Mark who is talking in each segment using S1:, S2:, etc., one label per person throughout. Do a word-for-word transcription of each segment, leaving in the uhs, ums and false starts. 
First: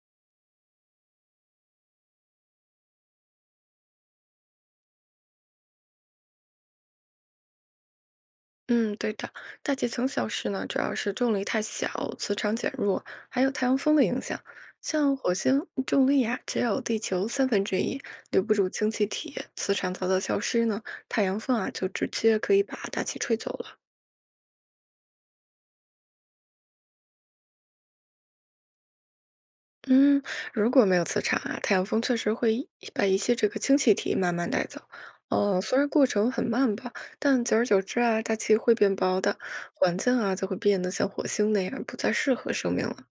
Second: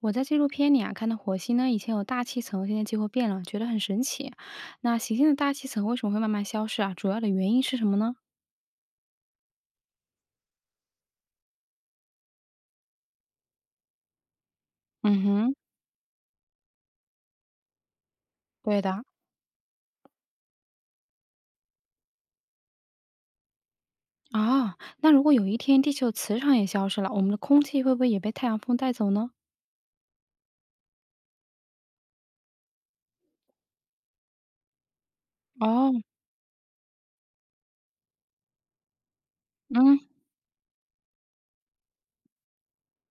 S1: 我在纪录片里啊看到火星呢，以前有大气层，现在几乎变了，觉得很神奇。那行星的大气层为什么会慢慢消失啊？主要的原因是什么呢？
S2: 嗯，对的，大气层消失呢，主要是重力太小、磁场减弱，还有太阳风的影响。像
S1: 嗯
S2: 火
S1: 哼，
S2: 星重力呀、只有地球三分之一，留不住
S1: 对
S2: 氢
S1: 的。
S2: 气体，磁场早早消失呢，太阳风啊就直接可以把大气吹走了。
S1: 哦，那如果有一天地球磁场也消失了，我们的空气会不会也被太阳风带走呢？
S2: 嗯，如果没有磁场啊，太阳风确实会一把一些这个氢气体慢慢带走。呃，虽然
S1: 哦，
S2: 过程很慢吧，但久而久之啊，大气会变薄的，环
S1: 嗯
S2: 境啊就会变得像火星那样不再适合生命了。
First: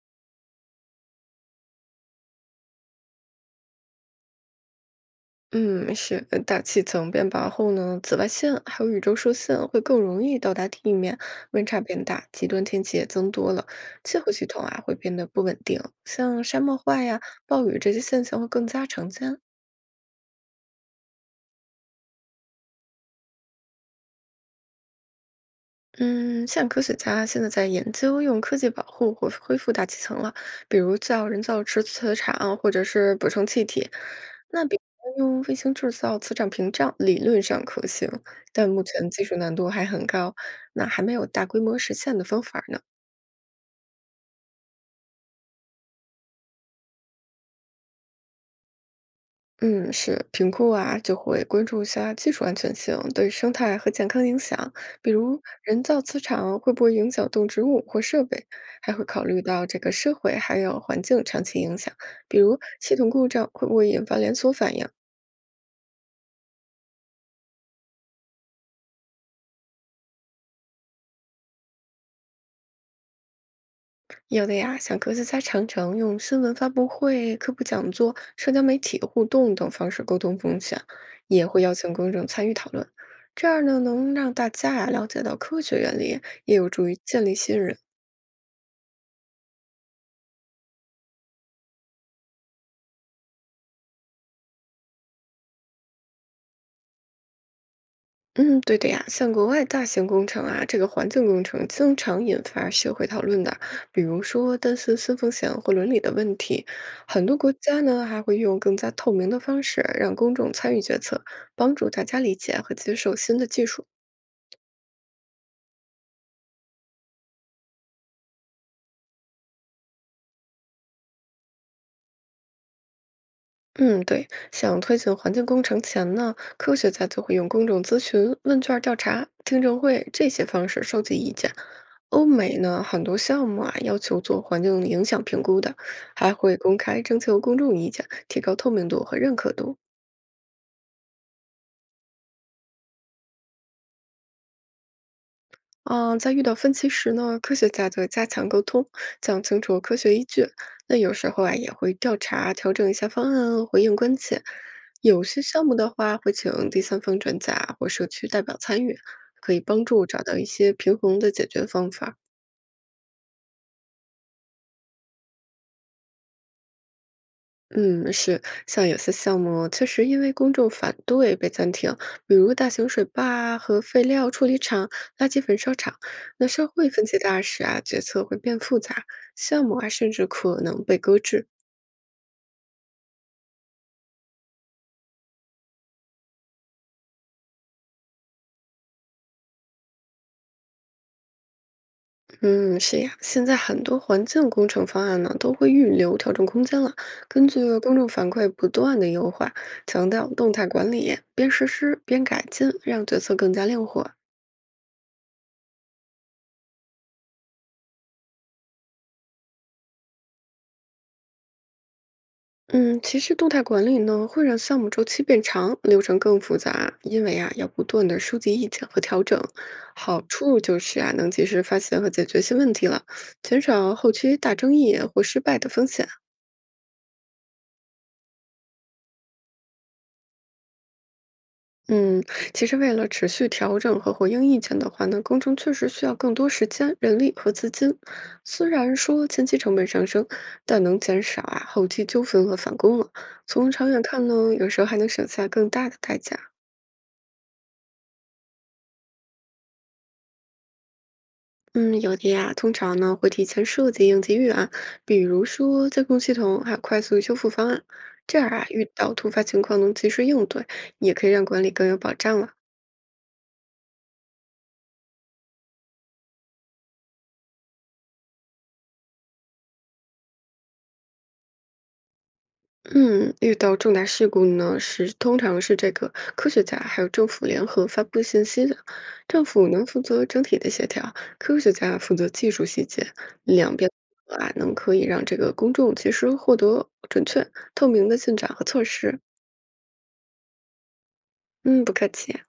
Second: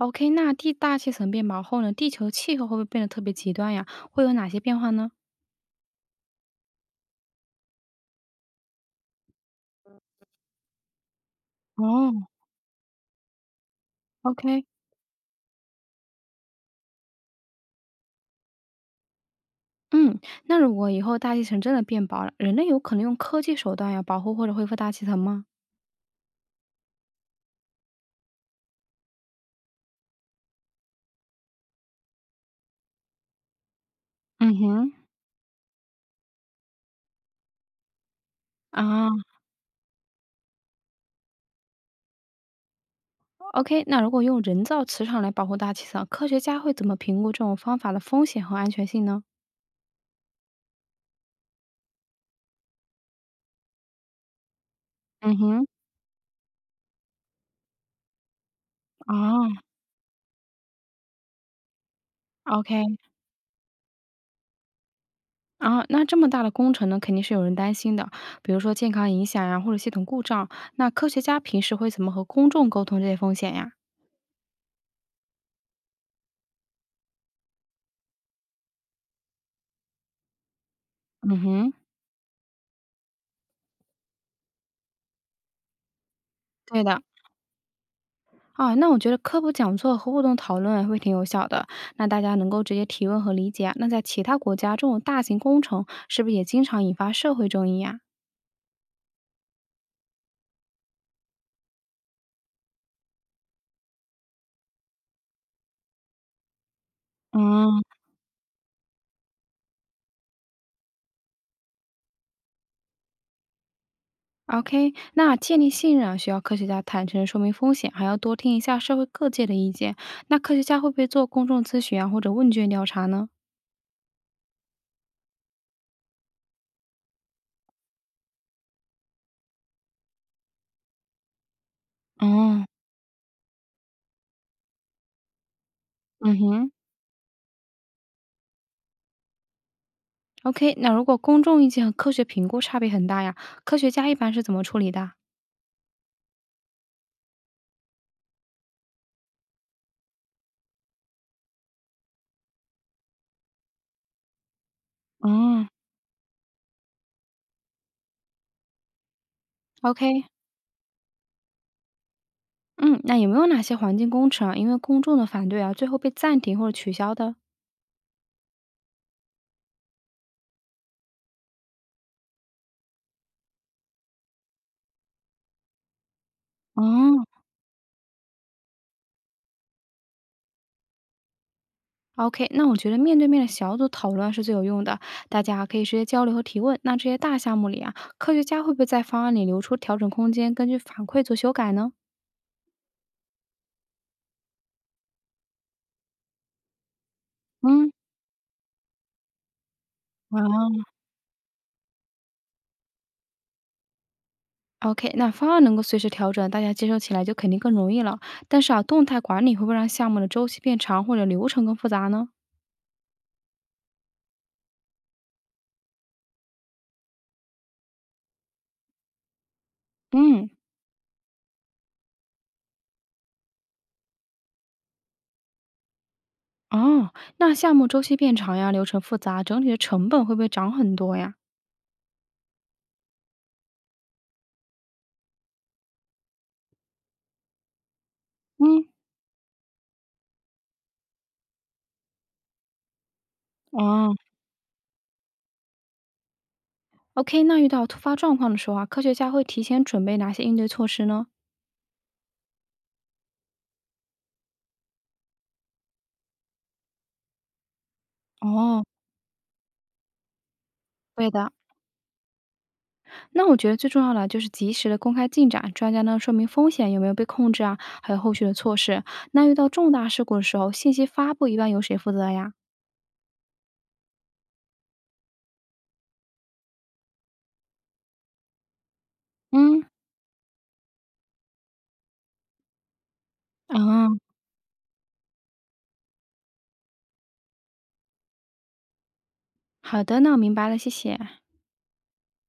S1: ，OK，那地大气层变薄后呢，地球气候会不会变得特别极端呀？会有哪些变化呢？
S2: 嗯，是，呃大气层变薄后呢，紫外线还有宇宙射线会更容易到达地面，温差变大，
S1: 哦
S2: 极端天气也增多了，气候系统
S1: ，OK，
S2: 啊会变得不稳定，像沙漠化呀、暴雨这些现象会更加常见。
S1: 嗯，那如果以后大气层真的变薄了，人类有可能用科技手段呀保护或者恢复大气层吗？
S2: 嗯，像科学家现在在研究用科技保护或恢复大气层了，比如造人造磁磁场或者是补充气体。
S1: 嗯
S2: 那比
S1: 哼。
S2: 如用卫星制造磁场屏障，理论上可行，但目
S1: 啊
S2: 前技术难度还很高，那还没有大规模实现的方法呢。
S1: ，OK，那如果用人造磁场来保护大气层，科学家会怎么评估这种方法的风险和安全性呢？
S2: 嗯，是评估啊，就会关注一下技术安全性对生态和健康影响，比
S1: 嗯
S2: 如
S1: 哼，
S2: 人造磁场会不会影响动植物或设备，还会考虑
S1: 啊，
S2: 到这个社会还有环境长期影响，比如
S1: o k。
S2: 系统故障会不会引发连锁反应。
S1: 啊，那这么大的工程呢，肯定是有人担心的，比如说健康影响呀，或者系统故障。那科学家平时会怎么和公众沟通这些风险呀？
S2: 有的呀，像科学家常常用新闻发布会、科普讲座、社交媒体互动等方式沟通风险，
S1: 嗯
S2: 也会
S1: 哼，
S2: 邀请公众参与讨论。这样呢，能让大家呀了解到科学原理，也有
S1: 对
S2: 助于
S1: 的。
S2: 建立信任。
S1: 啊，那我觉得科普讲座和互动讨论啊会挺有效的，那大家能够直接提问和理解啊。那在其他国家，这种大型工程是不是也经常引发社会争议呀？
S2: 嗯，对的呀，像国外大型工程啊，这个环境工程经常引发社会讨论的，比如说担心新风险或伦理的问题。很多国
S1: 嗯，
S2: 家呢还会用更加透明的方式让公众参与决策，帮助大家理解和接受新的技术。
S1: OK，那建立信任啊，需要科学家坦诚地说明风险，还要多听一下社会各界的意见。那科学家会不会做公众咨询啊，或者问卷调查呢？
S2: 嗯，对，像推进环境工程前呢，科学家就会用公众咨询、问卷调查、听证会这些方式收集意见，欧美
S1: 哦，
S2: 呢，很多项目啊要求做环境影响评估的，还
S1: 嗯
S2: 会
S1: 哼
S2: 公开征求公众意见，提高透明度和认可度。
S1: ，OK，那如果公众意见和科学评估差别很大呀，科学家一般是怎么处理的。
S2: 啊、在遇到分歧时呢，科学家就加强沟通，讲清楚科学依据。那有时候啊，也会调查调整一下方案，回应关切。有些项
S1: 嗯。
S2: 目的话，会请第三方专家或社区代表参与，可以帮
S1: o
S2: 助找
S1: k。
S2: 到一些平衡的解决方法。
S1: 嗯，那有没有哪些环境工程啊，因为公众的反对啊，最后被暂停或者取消的？
S2: 嗯，是，像有些项目确实因为公众反对被暂停，比如大型水坝啊和废料处理厂、垃圾焚烧厂。那社
S1: 哦，
S2: 会分歧大时啊，决策会变复杂，项目啊甚至可能被搁置。
S1: OK，那我觉得面对面的小组讨论是最有用的，大家可以直接交流和提问。那这些大项目里啊，科学家会不会在方案里留出调整空间，根据反馈做修改呢？
S2: 嗯，是呀，现在很多环境工程方案呢都会预留调整空间了，根据
S1: 嗯，
S2: 公众反馈不断的优化，强调动态
S1: 啊，
S2: 管理，边实施边改进，让决策更加灵活。
S1: ？OK，那方案能够随时调整，大家接受起来就肯定更容易了。但是啊，动态管理会不会让项目的周期变长，或者流程更复杂呢？
S2: 嗯，其实动态管理呢，会让项目周期变长，流程更复杂，因为啊，要不断的收集意见和调整。好
S1: 嗯，
S2: 处就是啊，能及时发现和解决新问题了，减少后期大争议或失败的风险。
S1: 哦，那项目周期变长呀，流程复杂，整体的成本会不会涨很多呀？
S2: 嗯，其实为了持续调整和回应意见的话呢，工程确实需要更多时间、人力和资金。虽
S1: 嗯，
S2: 然说前期成本上升，但能减少啊后期纠纷和返工了。从长远
S1: 哦
S2: 看呢，有时候还能省下更大的代价。
S1: ，OK，那遇到突发状况的时候啊，科学家会提前准备哪些应对措施呢？
S2: 嗯，有的呀，通常呢会提前设计应急预案，比如说监控系统，还有快速修复方案，这样啊，
S1: 哦，
S2: 遇到突发情况能及时应对，也可
S1: 对
S2: 以让
S1: 的。
S2: 管理更有保障了。
S1: 那我觉得最重要的就是及时的公开进展，专家呢说明风险有没有被控制啊，还有后续的措施。那遇到重大事故的时候，信息发布一般由谁负责呀？
S2: 嗯，遇到重大事故呢，是通常是这个科学家还有政府联合发布信息的，政府
S1: 嗯，
S2: 能负责整体的协调，科学家负责技术细节，两边
S1: 啊、
S2: 啊能可以让这个公众及时获得准确、透明的进展和措施。
S1: 好的，那我明白了，谢谢。
S2: 嗯，不客气。